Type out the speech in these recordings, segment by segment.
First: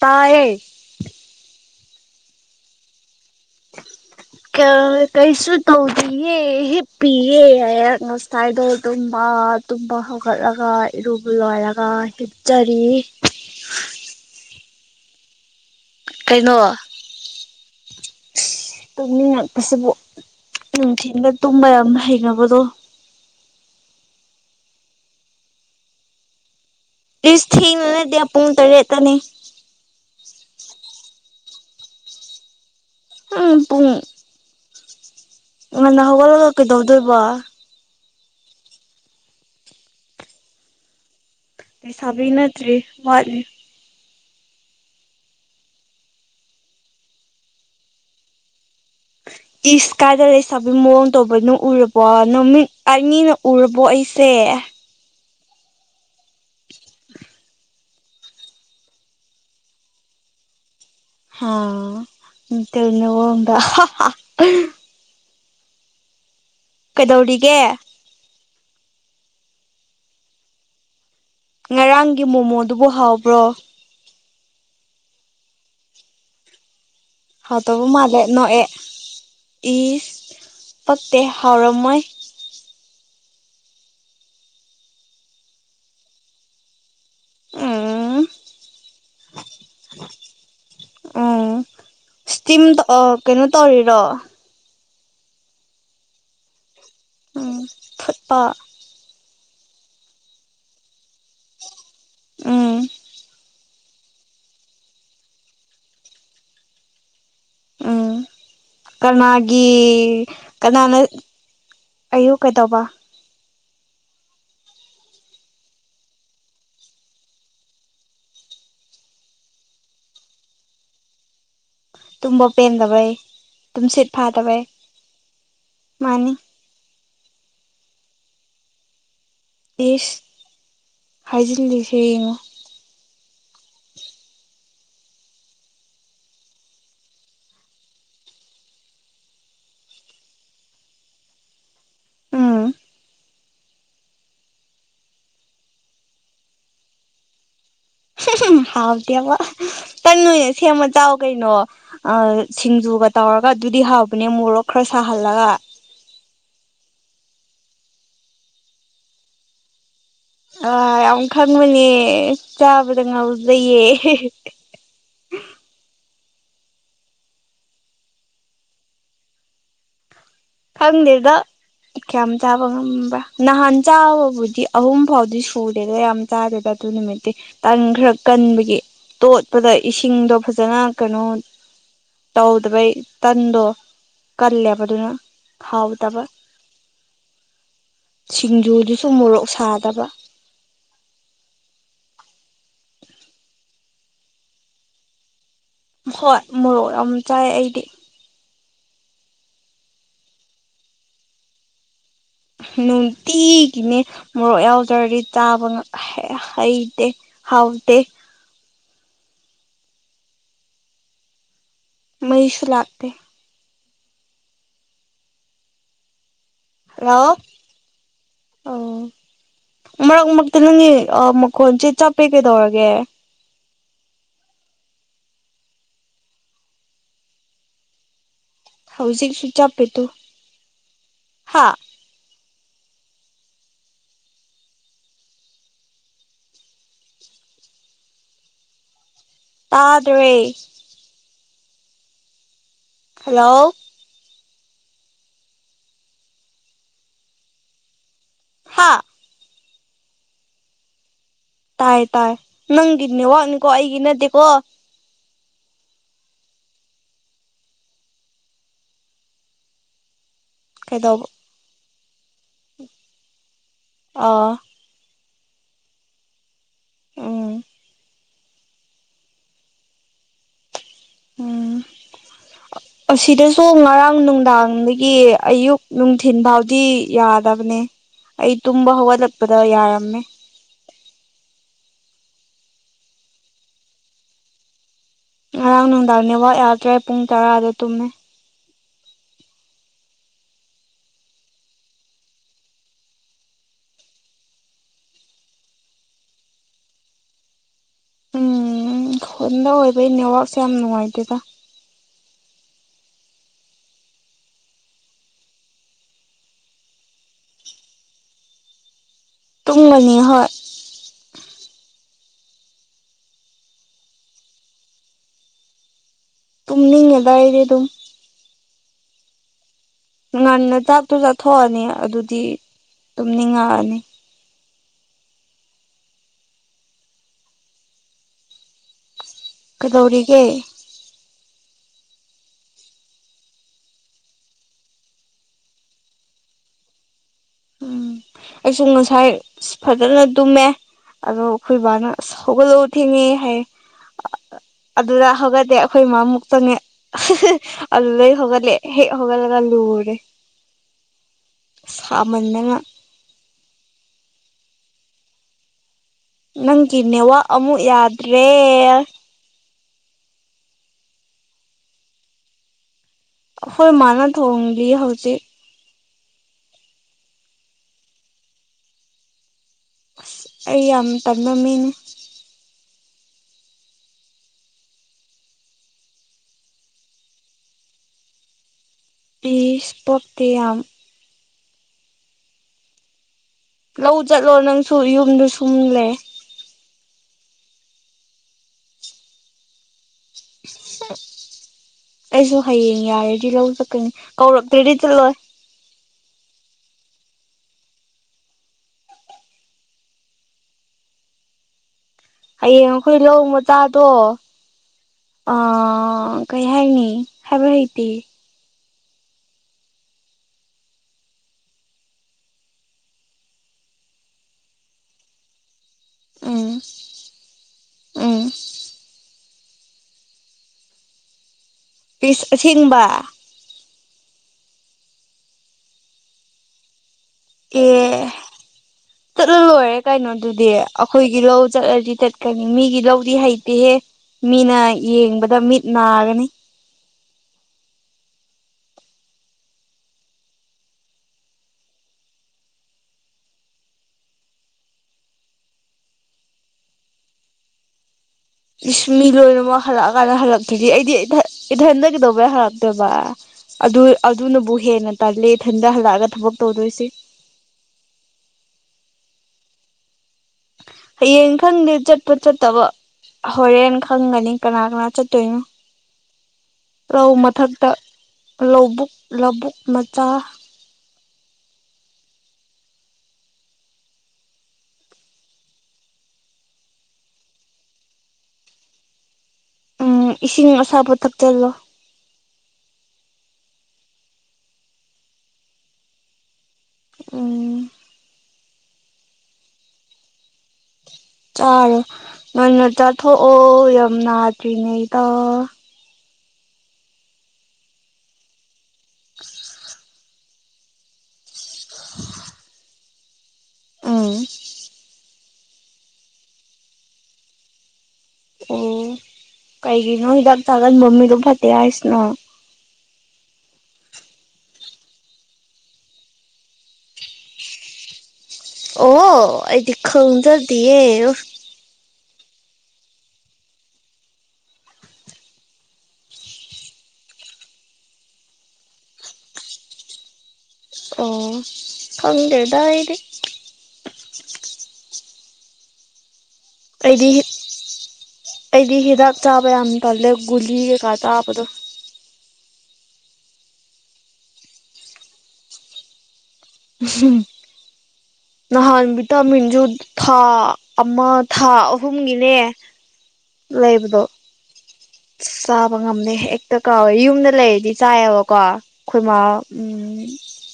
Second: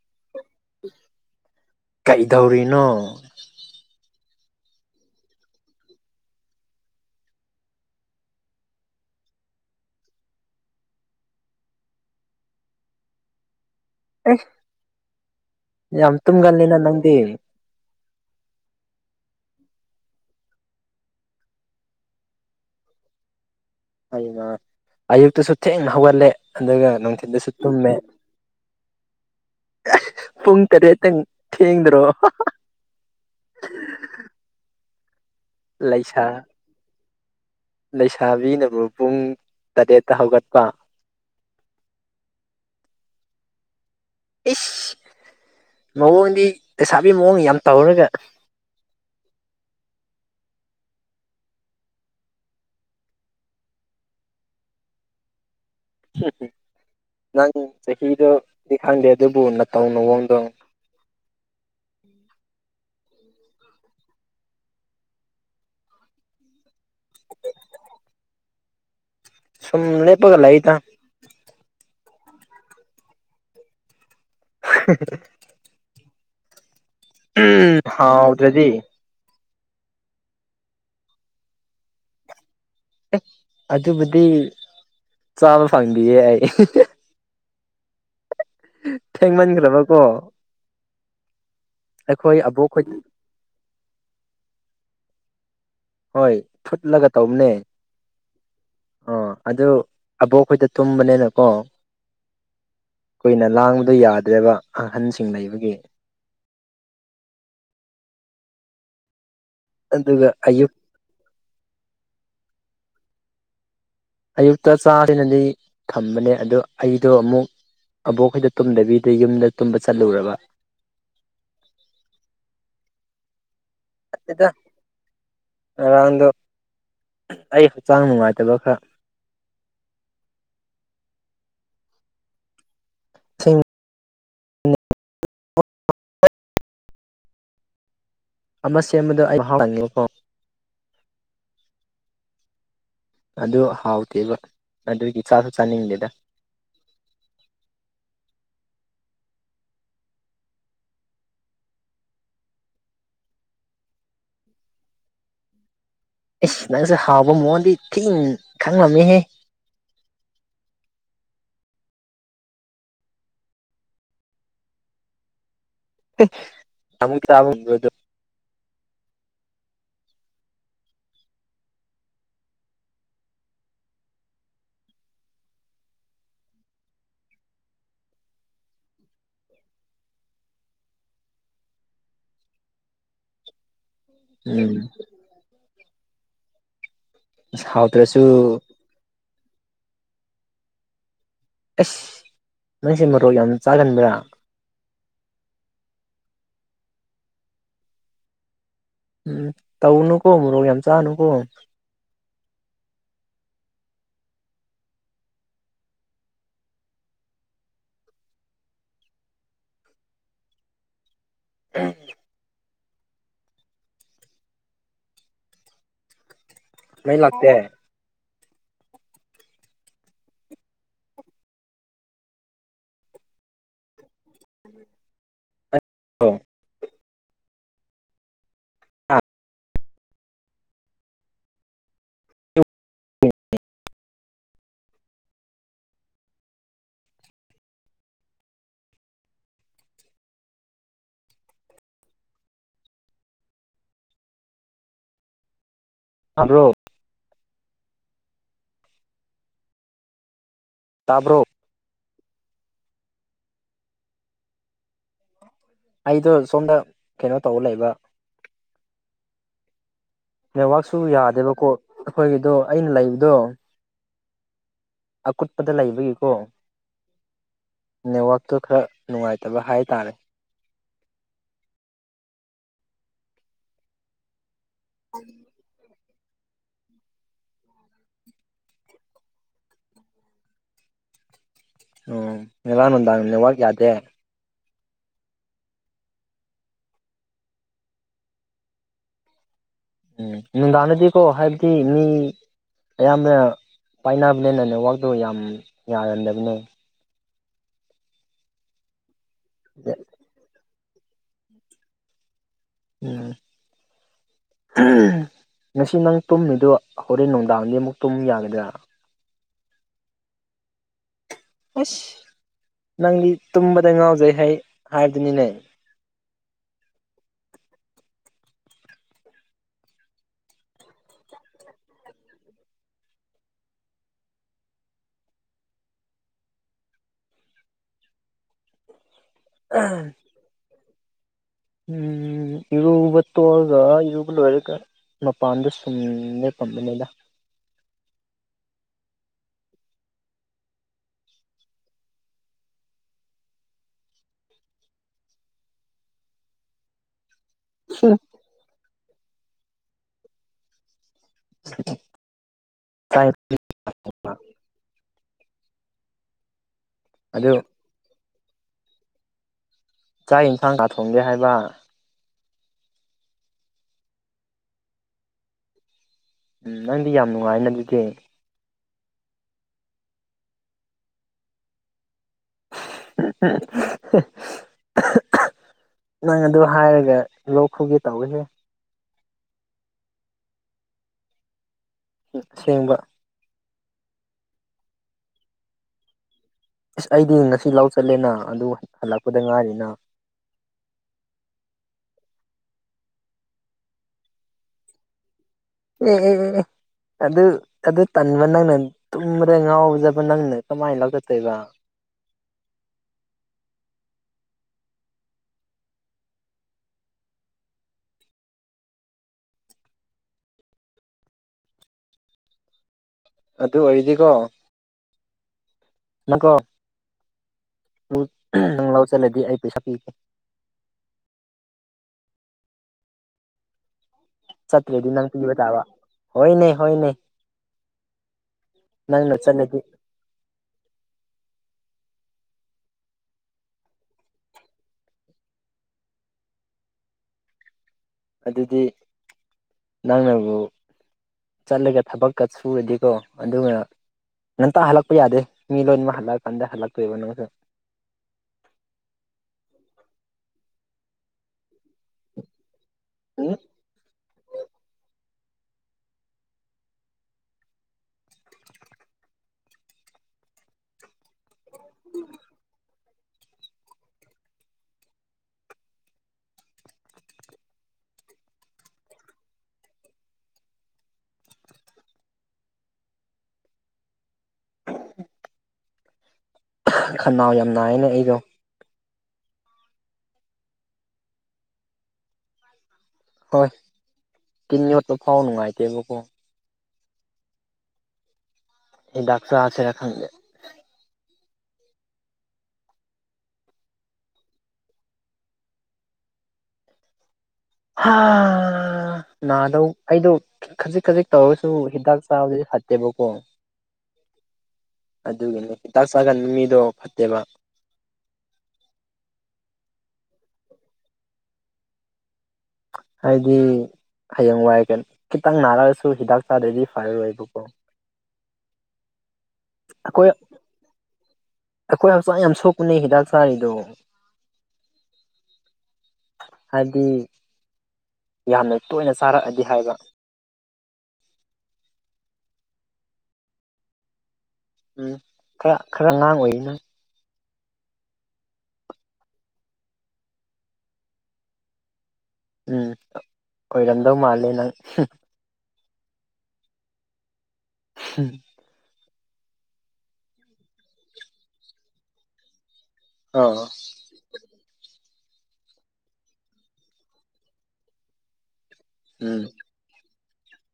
ꯇꯥꯏꯑꯦ ꯀꯩꯗꯧꯔꯤꯅꯣ [inaudible] ꯀꯩꯁꯨ ꯇꯧꯗꯤꯌꯦ ꯍꯤꯞꯄꯤꯌꯦ ꯑꯩꯍꯥꯛ ꯉꯁꯥꯏꯗꯣ ꯑꯗꯨꯝꯕ ꯇꯨꯝꯕ ꯍꯧꯒꯠꯂꯒ ꯏꯔꯨꯕ ꯂꯣꯏꯔꯒ ꯍꯤꯞꯆꯔꯤ ꯑꯦ ꯌꯥꯝ ꯀꯩꯅꯣ ꯇꯨꯝꯒꯜꯂꯤꯅ ꯅꯪꯗꯤ ꯇꯨꯝꯅꯤꯡꯉꯛꯄꯁꯤꯕꯨ ꯅꯨꯡꯊꯤꯗ ꯇꯨꯝꯕ ꯌꯥꯝ ꯍꯩꯅꯕꯗꯣ ꯑꯩꯅ ꯑꯌꯨꯛꯇꯨꯁꯨ ꯊꯦꯡꯅ ꯍꯧꯒꯠꯂꯦ ꯑꯗꯨꯒ ꯇꯤꯁ ꯅꯨꯡꯊꯤꯟꯗꯁꯨ ꯊ ꯇꯨꯝꯃꯦ ꯂꯩꯇꯦꯦ ꯄꯨꯡ ꯇꯔꯦ ꯇꯅꯤ ꯄꯨꯡ ꯇꯔꯦꯠꯇꯪ ꯊꯦꯡꯗ꯭ꯔꯣ ꯎꯝ ꯄꯨꯡꯨꯡ ꯉꯅ ꯂꯩꯁꯥ ꯍꯧꯒꯠꯂꯒ ꯀꯩꯗꯧꯗꯣꯏꯕ ꯂꯩꯁꯥꯕꯤꯅꯕꯨ ꯄꯨꯡ ꯇꯔꯦꯠꯇ ꯍꯧꯒꯠꯄ ꯂꯩꯩꯁꯥꯕꯤ ꯅꯗ꯭ꯔꯤ ꯋꯥꯠꯂꯤ ꯏ ꯃꯑꯣꯡꯗꯤ ꯂꯩꯁꯥꯕꯤ ꯃꯑꯣꯡ ꯌꯥꯝ ꯇꯧꯔꯒ ꯏꯁ ꯀꯥꯏꯗ ꯂꯩꯁꯥꯕꯤꯒꯤ ꯃꯑꯣꯡ ꯇꯧꯕꯅꯣ ꯎꯔꯕꯣ ꯅꯨꯃꯤꯠ ꯑꯅꯤꯅ ꯎꯔꯕꯣ ꯑꯩꯁꯦ ꯎ ꯅꯪ ꯆꯍꯤꯗꯣꯗꯤ ꯈꯪꯗꯦ ꯑꯗꯨꯕꯨ ꯅꯧꯅꯑꯣꯡꯗꯣ ꯍꯥꯥꯇꯅ ꯍꯕ ꯀꯩꯗꯧꯔꯤꯒꯦ ꯁꯨꯝꯅꯦꯄꯒꯂ ꯑꯣꯏꯇ ꯉꯔꯥꯡꯒꯤ ꯃꯣꯃꯣꯗꯨꯕꯨ ꯍꯥꯎꯕ꯭ꯔꯣ [unintelligible] ꯎꯝ ꯍꯥꯎꯇꯕ ꯃꯥꯜꯂꯦ ꯅꯣꯛꯑꯦ ꯍꯥꯎꯗ꯭ꯔꯗꯤ ꯏꯁ ꯄꯛꯇꯦ ꯍꯥꯎꯔꯝꯃꯣꯏ ꯑꯗꯨꯕꯨꯗꯤ ꯆꯥꯕ ꯐꯪꯕꯤꯌꯦ ꯑꯩ ꯑꯝ ꯊꯦꯡꯃꯟꯈ꯭ꯔꯕꯀꯣ ꯎꯝ ꯑꯩꯈꯣꯏ ꯁ꯭ꯇꯤꯝ ꯑꯕꯣꯛ ꯈꯗꯤ ꯀꯩꯅꯣ ꯇꯧꯔꯤꯔꯣ ꯍꯣꯏ ꯐꯨꯠꯂꯒ ꯇꯧꯅꯦ ꯎꯝ ꯐꯨꯠꯄ ꯑ ꯑꯗꯨ ꯑꯕꯣꯛꯈꯣꯏꯗ ꯇꯨꯝꯕꯅꯤꯅꯀꯣ ꯎꯝ ꯀꯨꯏꯅ ꯂꯥꯡꯕꯗ ꯌꯥꯗ꯭ꯔꯦꯕ ꯑꯍꯟꯁꯤꯡ ꯂꯩꯕꯒꯤ ꯎꯝ ꯀꯅꯥꯒꯤ ꯑꯗꯨꯒ ꯑꯌꯨꯛ ꯀꯅꯥꯅ ꯑꯌꯨꯛ ꯀꯩꯗꯧꯕ ꯑꯌꯨꯛꯇ ꯆꯥꯗꯅꯗꯤ ꯊꯝꯕꯅꯦ ꯑꯗ ꯑꯩꯗꯣ ꯑꯃꯨꯛ ꯀꯕꯣꯛ ꯑꯩꯈꯣꯏꯗ ꯇꯨꯝꯗꯕꯤꯗ ꯌꯨꯝꯗ ꯇꯨꯝꯕ ꯆꯠꯂꯨꯔꯕ ꯇꯨꯝꯕ ꯄꯦꯟꯗꯕꯩ ꯇꯨꯝꯁꯤꯠ ꯑꯗꯨꯗ ꯐꯥꯗꯕꯩ ꯉꯔꯥꯡꯗꯣ ꯃꯥꯅꯤ ꯑꯩ ꯍꯛꯆꯥꯡ ꯅꯨꯡꯉꯥꯏꯇꯕ ꯈꯔ ꯏꯁ ꯍꯥꯏꯖꯤꯟ ꯂꯩꯁ ꯌꯦꯡꯉꯣ ꯁꯤ ꯑꯃ ꯁꯦꯝꯕꯗ ꯑꯩꯉꯦꯀꯣ ꯎꯝ ꯑꯗꯨ ꯍꯥꯎꯇꯦꯕ ꯑꯗꯨꯒꯤ ꯆꯥꯁꯨ ꯆꯥꯅꯤꯡꯗꯦꯗ ꯎꯝ ꯍꯥꯎꯗꯦꯕ ꯇꯟꯨꯅ ꯁꯦꯝꯃ ꯆꯥꯎ ꯀꯩꯅꯣ ꯁꯤꯡꯖꯨꯒ ꯇꯧꯔꯒ ꯑꯗꯨꯗꯤ ꯍꯥꯎꯕꯅꯦ ꯃꯣꯔꯣꯛ ꯈꯔ ꯁꯥꯍꯜꯂꯒ ꯏꯁꯁ ꯅꯪꯁꯦ ꯍꯥꯎꯕ ꯃꯑꯣꯣꯟꯗꯤ ꯊꯤꯟꯅ ꯈꯪꯂꯝꯃꯤꯍꯦ ꯑꯥ ꯌꯥꯝ ꯈꯪꯕꯨꯅꯦ ꯆꯥꯕꯗ ꯉꯥꯎꯖꯩꯌꯦ ꯅꯃꯛ ꯇꯕ ꯑꯗꯨ ꯈꯪꯗꯔꯗ ꯀꯌꯥꯝ ꯆꯥꯕ ꯉꯝꯕ꯭ꯔꯥ ꯅꯍꯥꯟ ꯆꯥꯕꯕꯨꯗꯤ ꯑꯍꯨꯝ ꯐꯥꯎꯗꯤ ꯁꯨꯔꯦꯗ ꯌꯥꯝ ꯆꯥꯗꯦꯗ ꯑꯗꯨ ꯅꯨꯃꯤꯠꯇꯤ ꯇꯪ ꯈꯔ ꯀꯟꯕꯒꯤ ꯇꯣꯠꯄꯗ ꯏꯁꯤꯡꯗꯣ ꯐꯖꯅ ꯀꯩꯅꯣ ꯇꯧꯗꯕꯩ ꯇꯟꯗꯣ ꯀꯜꯂꯦꯕꯗꯨꯅ ꯍꯥꯎꯗꯕ ꯑꯁ ꯍꯥꯎꯇ꯭ꯔꯁꯨ ꯁꯤꯡꯖꯨꯗꯨ ꯇꯨ ꯃꯣꯔꯣꯛ ꯁꯥꯗꯕ ꯑꯁ ꯅꯪꯁꯦ ꯃꯔꯣꯛ ꯌꯥꯝ ꯆꯥꯒꯟꯕ꯭ꯔꯥ ꯍꯣꯏ ꯃꯣꯔꯣꯛ ꯌꯥꯝ ꯆꯥꯏ ꯑꯩꯗꯤ ꯎꯝ ꯇꯧꯅꯨꯀꯣ ꯃꯣꯔꯣꯛ ꯌꯥꯝ ꯆꯥꯅꯨꯀꯣ ꯅꯨꯡꯇꯤꯒꯤꯅꯦ ꯃꯣꯔꯣꯛ ꯌꯥꯎꯗ꯭ꯔꯗꯤ ꯇꯥꯕ ꯍꯩꯇꯦ ꯍꯥꯎꯗꯦ ꯎꯝ ꯃꯩꯁꯂꯥꯛ ꯇ ꯃꯩ ꯍꯦꯜꯂꯣ ꯂꯥꯛꯇꯦ ꯑꯣ ꯃꯔꯛ ꯃꯔꯛꯇ ꯅꯪꯒꯤ ꯃꯈꯣꯟꯁꯦ ꯆꯞꯄꯦ ꯀꯩꯗꯧꯔꯒꯦ ꯑꯣ ꯍꯧꯥꯎꯖꯤ ꯁꯨ ꯆꯞꯦ ꯇꯣ ꯍꯥꯥ ꯎꯝ ꯇꯥꯗ꯭ꯔꯦ ꯍꯜꯂꯣ ꯑꯣ ꯍꯥꯥ ꯇꯥꯕ꯭ꯔꯣ ꯇꯥꯏ ꯇꯥꯏ ꯅꯪꯒꯤꯗꯅꯦ ꯋꯥꯅꯤꯀꯣ ꯑꯩꯒꯤ ꯅꯠꯇꯦꯀꯣ ꯑꯩꯗꯣ ꯁꯣꯝꯗ ꯀꯩꯅꯣ ꯇꯧꯕ ꯂꯩꯕ ꯅꯦꯠꯋꯥꯛꯁꯨ ꯀꯩꯗꯧꯕ ꯌꯥꯗꯦꯕꯀꯣ ꯑꯩꯈꯣꯏꯒꯤꯗꯣ ꯑꯩꯅ ꯂꯩꯕꯗꯣ ꯑ ꯑꯀꯨꯠꯄꯗ ꯂꯩꯕꯒꯤꯀꯣ ꯎꯝ ꯅꯦꯠꯋꯥꯛꯇꯣ ꯈꯔ ꯅꯨꯡꯉꯥꯏꯇꯕ ꯍꯥꯏꯇꯥꯔꯦ ꯎꯝ ꯑꯁꯤꯗꯁꯨ ꯉꯔꯥꯡ ꯅꯨꯡꯗꯥꯡꯗꯒꯤ ꯑꯌꯨꯛ ꯅꯨꯡꯊꯤꯟ ꯐꯥꯎꯗꯤ ꯌꯥꯗꯕꯅꯦ ꯑꯩ ꯇꯨꯝꯕ ꯍꯧꯒꯠꯂꯛꯄꯗ ꯌꯥꯔꯝꯃꯦ ꯑꯣ ꯉꯔꯥꯡ ꯅꯨꯡꯗꯥꯡ ꯅꯦꯠꯋꯥꯛ ꯌꯥꯗꯦ ꯉꯔꯥꯡ ꯅꯨꯡꯗꯥꯡ ꯅꯦꯠꯋꯥꯛ ꯌꯥꯗ꯭ꯔꯦ ꯄꯨꯡ ꯇꯔꯥꯗꯥ ꯇꯨꯝꯃꯦ ꯎꯝ ꯅꯨꯡꯗꯥꯡꯗꯗꯤꯀꯣ ꯍꯥꯏꯕꯗꯤ ꯃꯤ ꯑꯌꯥꯝꯕꯅ ꯄꯥꯏꯅꯕꯅꯤꯅ ꯅꯦꯠꯋꯥꯛꯗꯨ ꯌꯥꯝ ꯌꯥꯒꯟꯗꯕꯅꯦ ꯎꯝ ꯈꯨꯟꯥꯟꯗ ꯑꯣꯏꯕꯩ ꯅꯦꯠꯋꯥꯛꯁꯦ ꯌꯥꯝ ꯅꯨꯡꯉꯥꯏꯇꯦꯗ ꯎꯝ [unintelligible] ꯉꯁꯤ ꯅꯪ ꯇꯨꯝꯃꯤꯗꯣ ꯍꯣꯔꯦꯟ ꯅꯨꯡꯗꯥꯡꯗꯤ ꯑꯃꯨꯛ ꯇꯨꯝ ꯌꯥꯒꯗ꯭ꯔꯥ ꯇꯨꯝꯒꯅꯤ ꯍꯣꯏ ꯑꯁ ꯅꯪꯗꯤ ꯇꯨꯝꯕꯗ ꯉꯥꯎꯖꯩꯍꯩ ꯍꯥꯏꯗꯨꯅꯤꯅꯦ ꯇꯨꯝꯅꯤꯡꯉꯤꯗ ꯑꯩꯗꯤ ꯑꯗꯨꯝ ꯉꯟꯅ ꯆꯥꯛꯇꯨ ꯆꯥꯊꯣꯛꯑꯅꯤ ꯑꯗꯨꯗꯤ ꯇꯨꯝ ꯅꯤꯡꯉꯛꯑꯅꯤ ꯀꯩꯗꯧꯔꯤꯒꯦ ꯎꯝ ꯏꯔꯕ ꯇꯣꯛꯒ ꯏꯔꯨꯕ ꯂꯣꯏꯔꯒ ꯃꯄꯥꯟꯗ ꯁꯨꯝ ꯂꯦꯞꯄꯝꯕꯅꯤꯗ ꯎꯝ ꯑꯩꯁꯨ ꯉꯁꯥꯏ ꯐꯖꯅ ꯇꯨꯝꯃꯦ ꯑꯗꯨ ꯈꯣꯏꯕꯅ ꯑꯁ ꯍꯧꯒꯠꯂꯨ ꯊꯦꯡꯉꯦ ꯍꯥꯏꯌꯦ ꯑꯥ ꯑꯥ ꯑꯗꯨꯗ ꯍꯧꯒꯠꯗꯦ ꯑꯩꯈꯣꯏ ꯏꯃꯥ ꯃꯨꯛ ꯆꯪꯉꯦ ꯑꯗꯨꯗꯩ ꯂꯍꯧꯒꯠꯂꯦ ꯍꯦꯛ ꯍꯩꯒꯠꯂꯒ ꯂꯨꯔꯦ [unintelligible] [unintelligible] ꯇꯥꯏ [unintelligible] ꯅꯪꯒꯤ ꯅꯦꯋꯥꯛ ꯑꯗꯨ ꯑꯃꯨꯛ ꯌꯥꯗ꯭ꯔꯦ ꯆꯥꯛ ꯌꯦꯟꯁꯥꯡ ꯀꯥ ꯊꯣꯡꯒꯦ ꯍꯥꯏꯕ ꯑꯩꯈꯣꯏ ꯃꯥꯅ ꯊꯣꯡꯂꯤ ꯍꯧꯖꯤꯛ ꯎꯝ ꯅꯪꯗꯤ ꯌꯥꯝ ꯅꯨꯡꯉꯥꯏꯅ ꯑꯗꯨꯗꯤ ꯑꯁ ꯑꯩ ꯌꯥꯝ ꯇꯟꯕ ꯃꯤꯅꯤ [unintelligible] [unintelligible] ꯅꯪ ꯑꯗꯨ ꯍꯥꯏꯔꯒ ꯂꯣꯛ ꯈꯨꯒꯦ ꯇꯧꯋꯤꯍꯦ ꯏꯁ ꯄꯛꯇꯦ ꯌꯥꯝ ꯁꯦꯡꯕ ꯂꯧ ꯆꯠꯂꯣ ꯅꯪꯁꯨ ꯌꯨꯝꯗꯨ ꯁꯨꯝ ꯂꯦ ꯏꯁ ꯑꯩꯗꯤ ꯉꯁꯤ ꯂꯥꯎ ꯆꯠꯂꯦꯅ ꯑꯗꯨꯒ ꯍꯜꯂꯛꯄꯗ ꯉꯥꯏꯔꯤꯅ [unintelligible] ꯑꯩꯁꯨ ꯍꯌꯦꯡ ꯌꯥꯔꯗꯤ ꯂꯧ ꯆꯠꯀꯅꯤ ꯀꯧꯔꯛꯇ꯭ꯔꯗꯤ ꯆꯠꯂꯣꯏ ꯑꯦ ꯑꯦ ꯑꯦ ꯑꯦ ꯑꯗꯨ ꯑꯗꯨ ꯇꯟꯕ ꯅꯪꯅ ꯇꯨꯝꯕꯗꯥ ꯉꯥꯎꯖꯕ ꯅꯪꯅ ꯀꯃꯥꯏꯅ ꯂꯧ ꯒꯥꯆꯠꯇꯣꯏꯕ ꯍꯌꯦꯡ ꯑꯩꯈꯣꯏ ꯂꯧ ꯃꯆꯥꯗꯣ ꯑꯥ ꯀꯩ ꯍꯥꯏꯅꯤ ꯍꯥꯏꯕ ꯍꯩꯇꯦ ꯑꯗꯨ ꯑꯣꯏꯔꯗꯤꯀꯣ ꯅꯪꯀꯣ ꯎꯝ ꯎꯝ ꯅꯪ ꯂꯧ ꯆꯠꯂꯗꯤ ꯑꯩ ꯄꯩꯁꯥ ꯄꯤꯒꯦ ꯏꯁ ꯑꯁꯦꯡꯕ ꯆꯠꯇ꯭ꯔꯥꯗꯤ ꯅꯪ ꯄꯤꯕ ꯇꯥꯕ ꯍꯣꯏꯅꯦ ꯍꯣꯏꯅꯦ ꯑꯦ ꯅꯪꯅ ꯆꯠꯂꯗꯤ ꯆꯠꯂꯂꯣꯏꯔꯦ ꯀꯩꯅꯣꯗꯨꯗꯤ ꯑꯩꯈꯣꯏꯒꯤ ꯂꯧ ꯆꯠꯂꯗꯤ ꯆꯠꯀꯅꯤ ꯃꯤꯒꯤ ꯂꯧꯗꯤ ꯍꯩꯇꯦꯍꯦ ꯃꯤꯅ ꯌꯦꯡꯕꯗ ꯃꯤꯠ ꯅꯥꯒꯅꯤ ꯑꯗꯨꯗꯤ ꯅꯪꯅꯕꯨ ꯆꯠꯂꯒ ꯊꯕꯛꯀ ꯁꯨꯔꯗꯤꯀꯣ ꯑꯗꯨꯒ ꯉꯟꯇ ꯍꯜꯂꯛꯄ ꯌꯥꯗꯦ ꯃꯤ ꯂꯣꯟꯕ ꯑꯃ ꯍꯜꯂꯛꯑ ꯀꯥꯟꯗ ꯍꯜꯂꯛꯇꯣꯏꯕ ꯅꯪꯁꯨ ꯏꯁ ꯃꯤ ꯂꯣꯏꯅꯃꯛ ꯍꯜꯂꯛꯑꯀꯥꯟꯗ ꯍꯜꯂꯛꯛꯇꯗꯤ ꯑꯩꯗꯤ ꯏꯊꯟꯗ ꯀꯩꯗꯧꯕ ꯌꯥꯏ ꯍꯜꯂꯑꯦ ꯠꯇꯕ ꯎꯝ ꯑꯗꯨ ꯑꯗꯨꯅꯕꯨ ꯍꯦꯟꯅ ꯇꯜꯂꯤ ꯏꯊꯟꯗ ꯍꯜꯂꯛꯑꯒ ꯊꯕꯛ ꯇꯧꯗꯣꯏꯁꯤ ꯍꯌꯦꯡ ꯈꯪꯗꯦ ꯆꯠꯄ ꯆꯠꯇꯕ ꯍꯣꯏꯣꯔꯦꯟꯅ ꯈꯪꯒꯅꯤ ꯀꯅꯥ ꯀꯅꯥ ꯆꯠꯇꯣꯏꯅꯣ ꯔꯧ ꯃꯊꯛꯇ ꯂꯧꯕꯨꯛ ꯂꯧꯕꯨꯛ ꯃꯆꯥ ꯈꯅꯥꯎ ꯌꯥꯝ ꯅꯥꯏꯅ ꯑꯩꯗꯣ ꯎꯝ ꯏꯁꯤꯡ ꯑꯁꯥꯕ ꯊꯛꯆꯜꯂꯣ ꯍꯣꯏ ꯇꯤꯟ ꯌꯣꯠꯄ ꯐꯥꯎ ꯅꯨꯡꯉꯥꯏꯇꯦꯕꯀꯣ ꯎꯝ ꯍꯤꯗꯥꯛ ꯆꯥꯔꯁꯨꯔ ꯈꯪꯗ ꯆꯥꯔꯣ ꯉꯟꯅ ꯆꯥꯊꯣꯛꯑꯣ ꯌꯥꯝ ꯅꯥꯗ꯭ꯔꯤꯉꯩꯗ ꯅꯥꯗꯧ ꯑꯩꯗꯣ ꯈꯖꯤꯛ ꯈꯖꯤꯛ ꯇꯧꯔꯁꯨ ꯍꯤꯗꯥꯛ ꯆꯥꯕꯗꯤ ꯐꯠꯇꯦꯕꯀꯣ ꯑꯝ ꯑꯗꯨꯒꯤꯅꯤ ꯍꯤꯗꯥꯛ ꯆꯥꯒꯟꯕ ꯃꯤꯗꯣ ꯐꯠꯇꯦꯕ ꯑꯣ ꯀꯩꯒꯤꯅꯣ ꯍꯤꯗꯥꯛ ꯆꯥꯒꯟꯕ ꯃꯤꯗꯣ ꯐꯠꯇꯦ ꯍꯥꯏꯁꯅꯣ ꯍꯥꯏꯗꯤ ꯍꯌꯦꯡ ꯋꯥꯏꯅꯦ ꯀꯩꯅꯣ ꯈꯤꯇꯪ ꯅꯥꯔꯛꯑꯁꯨ ꯍꯤꯗꯥꯛ ꯆꯥꯗꯗꯤ ꯐꯔꯔꯣꯏꯕꯀꯣ ꯑꯣ ꯑꯩꯗꯤ ꯑꯩꯈꯣꯏ ꯈꯪꯖꯗꯤꯌꯦ ꯑꯣ ꯑꯩꯈꯣꯏ ꯍꯛꯆꯥꯡ ꯌꯥꯝ ꯁꯣꯛꯄꯅꯦ ꯍꯤꯗꯥꯛ ꯆꯥꯔꯤꯗꯣ ꯍꯥꯏꯕꯗꯤ ꯌꯥꯝꯅ ꯇꯣꯏꯅ ꯆꯥꯔꯛꯑꯗꯤ ꯍꯥꯏꯕ ꯑꯣ ꯈꯪꯗꯦꯗ ꯑꯩꯗꯤ ꯎꯝ ꯈꯔ ꯈꯔ ꯑꯉꯥꯡ ꯑꯣꯏꯔꯤꯅꯪ ꯑꯩꯗꯤ ꯑꯩꯗꯤ ꯍꯤꯗꯥꯛ ꯆꯥꯕ ꯌꯥꯝ ꯄꯜꯂꯦ ꯒꯨꯂꯤ ꯀꯩꯀꯥ ꯇꯥꯕꯗꯣ ꯎꯝ ꯑꯣꯏꯔꯝꯗꯧ ꯃꯥꯜꯂꯦ ꯅꯪ ꯎꯝ ꯎꯝ ꯅꯍꯥꯟ ꯚꯤꯇꯥꯃꯤꯟꯁꯨ ꯊꯥ ꯑꯃ ꯊꯥ ꯑꯍꯨꯝꯒꯤꯅꯦ ꯑꯥ ꯂꯩ ꯂꯩꯕꯗꯣ ꯆꯥꯕ ꯉꯝꯅꯦ ꯍꯦꯛꯇ ꯀꯥꯎꯋꯦ ꯌꯨꯝꯗ ꯂꯩꯔꯗꯤ ꯆꯥꯏꯑꯕꯀꯣ ꯑꯩꯈꯣꯏꯃ ꯎꯝ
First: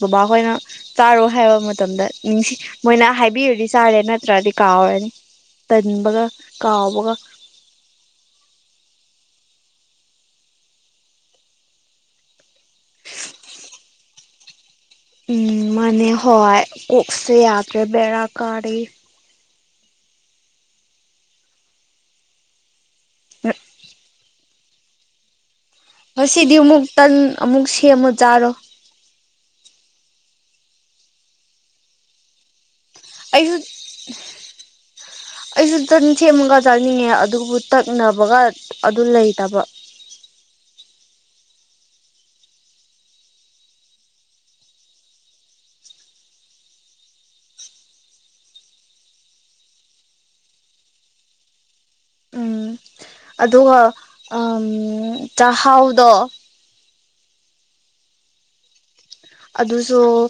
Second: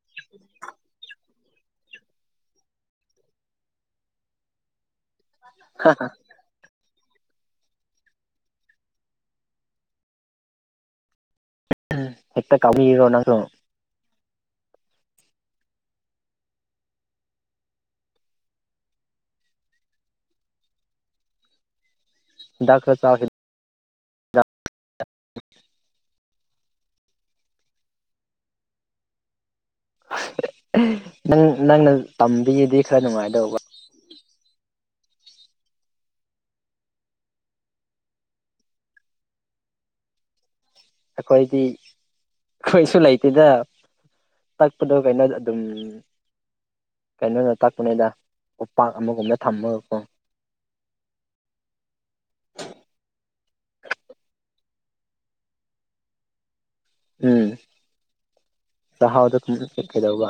ꯕꯕꯥꯍꯣꯏꯅ ꯆꯥꯔꯣ ꯍꯥꯏꯕ ꯃꯇꯝꯗ ꯅꯤꯡꯁꯤ ꯃꯣꯏꯅ ꯍꯥꯏꯕꯤꯔꯨꯗꯤ ꯆꯥꯔꯦ ꯅꯠꯇ꯭ꯔꯗꯤ ꯀꯥꯎꯍꯔꯅꯤ ꯇꯟꯕꯒ ꯀꯥꯎꯕꯒ ꯍꯛꯇ ꯀꯥꯕꯃꯤꯔꯅꯪꯁꯨ ꯎꯝ ꯃꯅꯦ ꯍꯣꯏ ꯀꯁ ꯌꯥꯗꯦ ꯕꯔꯥ ꯀꯥꯔꯤ ꯗꯗꯥꯥꯛꯂ ꯆꯈ ꯑ ꯉꯁꯤꯗꯤ ꯑꯃꯨꯛ ꯇꯟ ꯑꯃꯨꯛ ꯁꯦꯝꯃꯣ ꯆꯥꯔꯣ ꯅꯪ ꯅꯪꯅ ꯇꯝꯕꯤꯗꯤ ꯑꯩꯌꯨ ꯑꯩꯁꯨ ꯇꯟ ꯁꯦꯝꯃꯒ ꯆꯥꯅꯤꯡꯉꯦ ꯑꯗꯨꯕꯨ ꯇꯛꯅꯕꯒ ꯑꯗꯨ ꯂꯩꯇꯕ ꯑꯩꯈꯣꯏꯗꯤ ꯀꯣꯏꯁꯨ ꯂꯩꯇꯦꯗ ꯇꯛꯄꯗꯣ ꯀꯩꯅꯣ ꯑꯗꯨꯝ ꯀꯩꯅꯣꯗ ꯇꯥꯛꯄꯅꯤꯗ ꯎꯄꯥꯛ ꯑꯃꯒꯨꯝꯗ ꯊꯝꯃꯒꯀꯣ ꯎꯝ ꯑꯗꯨꯒ ꯆꯥꯛꯍꯥꯎꯗꯣ ꯎꯝ ꯆꯥꯛꯍꯥꯎꯗ ꯑꯗꯨꯁꯨꯣ ꯀꯩꯗꯧꯕ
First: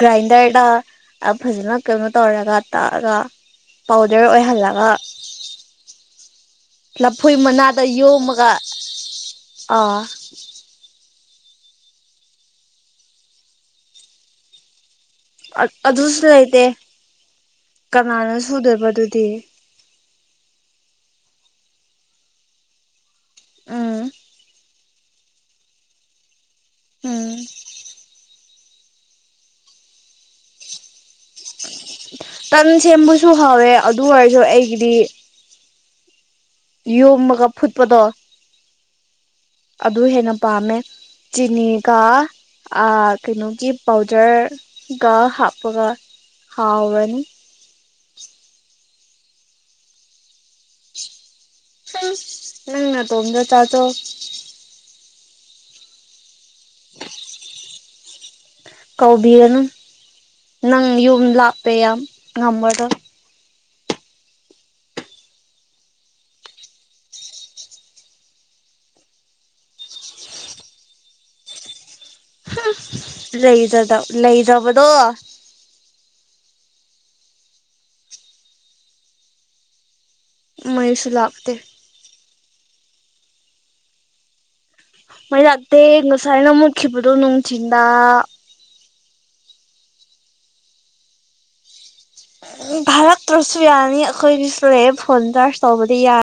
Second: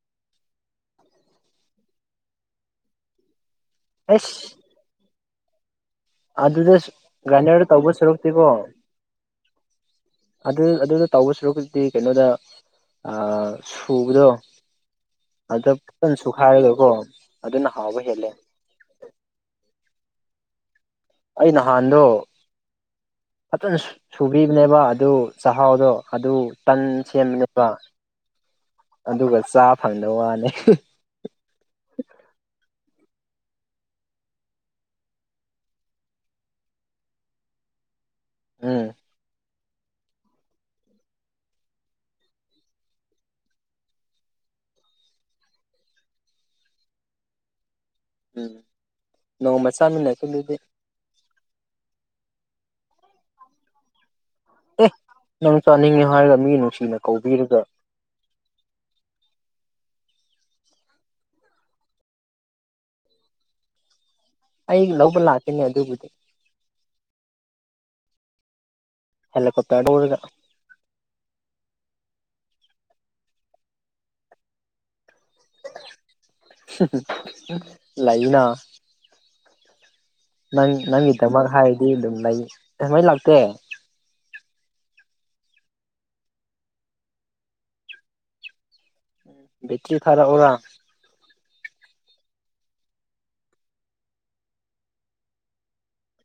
ꯒ꯭ꯔꯥꯏꯟꯗꯔꯗ ꯐꯖꯅ ꯀꯩꯅꯣ ꯇꯧꯔꯒ ꯇꯥꯛꯑꯒ ꯄꯥꯎꯗꯔ ꯑꯩꯁ ꯑꯣꯏꯍꯜꯂꯒ ꯑꯗꯨꯗ ꯂꯐꯣꯏ ꯒꯥꯏꯗꯔꯗ ꯃꯅꯥꯗ ꯇꯧꯕ ꯁꯔꯨꯛꯇꯤꯀꯣ ꯌꯣꯝꯃꯒ ꯑꯥ ꯑꯗꯨ ꯑꯗꯨꯗ ꯇꯧꯕ ꯁꯨꯔꯨꯗꯤ ꯀꯩꯅꯣꯗ ꯁꯨꯕꯗꯣ ꯑꯗ ꯐꯖꯅ ꯑꯗꯨꯁꯨ ꯁꯨꯈꯥꯏꯔꯗꯀꯣ ꯑꯗꯨꯅ ꯍꯥꯎꯕ ꯍꯦꯜꯂꯦ ꯁꯨꯗꯔꯕꯗꯨꯗꯤ ꯑꯩ ꯅꯍꯥꯟꯗꯣ ꯐꯖꯅ ꯎꯝ ꯁꯨꯕꯤ ꯅꯦꯕ ꯑꯗꯨ ꯆꯥꯛꯍꯥꯎꯗꯣ ꯑꯗꯨ ꯇꯟ ꯎꯝ ꯁꯦꯝꯕꯅꯦꯕ ꯑꯗꯨꯒ ꯆꯥ ꯐꯪꯗꯕ ꯋꯥꯅꯤ ꯇꯟ ꯁꯦꯝꯕꯁꯨ ꯍꯧꯋꯦ ꯑꯗꯨ ꯑꯣꯏꯔꯁꯨ ꯑꯩꯒꯤꯗꯤ ꯌꯣꯝꯃꯒ ꯐꯨꯠꯄꯗꯣ ꯎꯝ ꯑꯗꯨ ꯍꯦꯟꯅ ꯄꯥꯝꯃꯦ ꯆꯤꯅꯤꯀꯥ ꯀꯩꯅꯣꯒꯤ ꯄꯥꯎꯗꯔꯒ ꯍꯥꯞꯄꯒ ꯍꯥꯎꯔꯅꯤ ꯎꯝ ꯅꯣꯡꯃ ꯆꯥꯃꯤꯟꯅꯁꯨ ꯑꯗꯨꯗꯤ ꯅꯪꯅ ꯇꯣꯝꯗ ꯆꯥꯇꯣ ꯑꯦ ꯅꯪ ꯆꯥꯅꯤꯡꯉꯤ ꯍꯥꯏꯔꯒ ꯃꯤ ꯅꯨꯡꯁꯤꯅ ꯀꯧꯕꯤꯔꯒ ꯀꯧꯕꯤꯔꯅꯨ ꯅꯪ ꯌꯨꯝ ꯂꯥꯛꯄ ꯌꯥꯝ ꯉꯝꯃꯗꯣ ꯑꯩ ꯂꯧꯕ ꯂꯥꯛꯀꯅꯦ ꯑꯗꯨꯕꯨꯗꯤ ꯍꯦꯜꯂꯀꯣꯠꯇꯔꯒ ꯍꯥ ꯂꯩꯖꯗ ꯂꯩꯗꯕꯗꯣ ꯂꯩꯥꯏꯅꯥ ꯅꯪ ꯃꯩꯁꯨ ꯅꯪꯒꯤꯗꯃꯛ ꯂꯥꯛꯇꯦ ꯍꯥꯏꯔꯗꯤ ꯑꯗꯨꯝ ꯂꯩ ꯀꯃꯥꯏ ꯂꯥꯛꯇꯦ ꯃꯩ ꯂꯥꯛꯇꯦ ꯉꯁꯥꯏꯅ ꯃꯨꯠꯈꯤꯕꯗꯣ ꯅꯨꯡꯊꯤꯤꯟꯗ ꯕꯇꯔꯤ ꯈꯥꯔꯛ ꯑꯣꯔꯥ ꯐꯥꯔꯛꯇ꯭ꯔꯁꯨ ꯌꯥꯅꯤ ꯑꯩꯈꯣꯏꯒꯤꯁꯨ ꯂꯩ ꯐꯣꯟ ꯆꯥꯔꯖ ꯇꯧꯕꯗꯤ ꯌꯥꯔ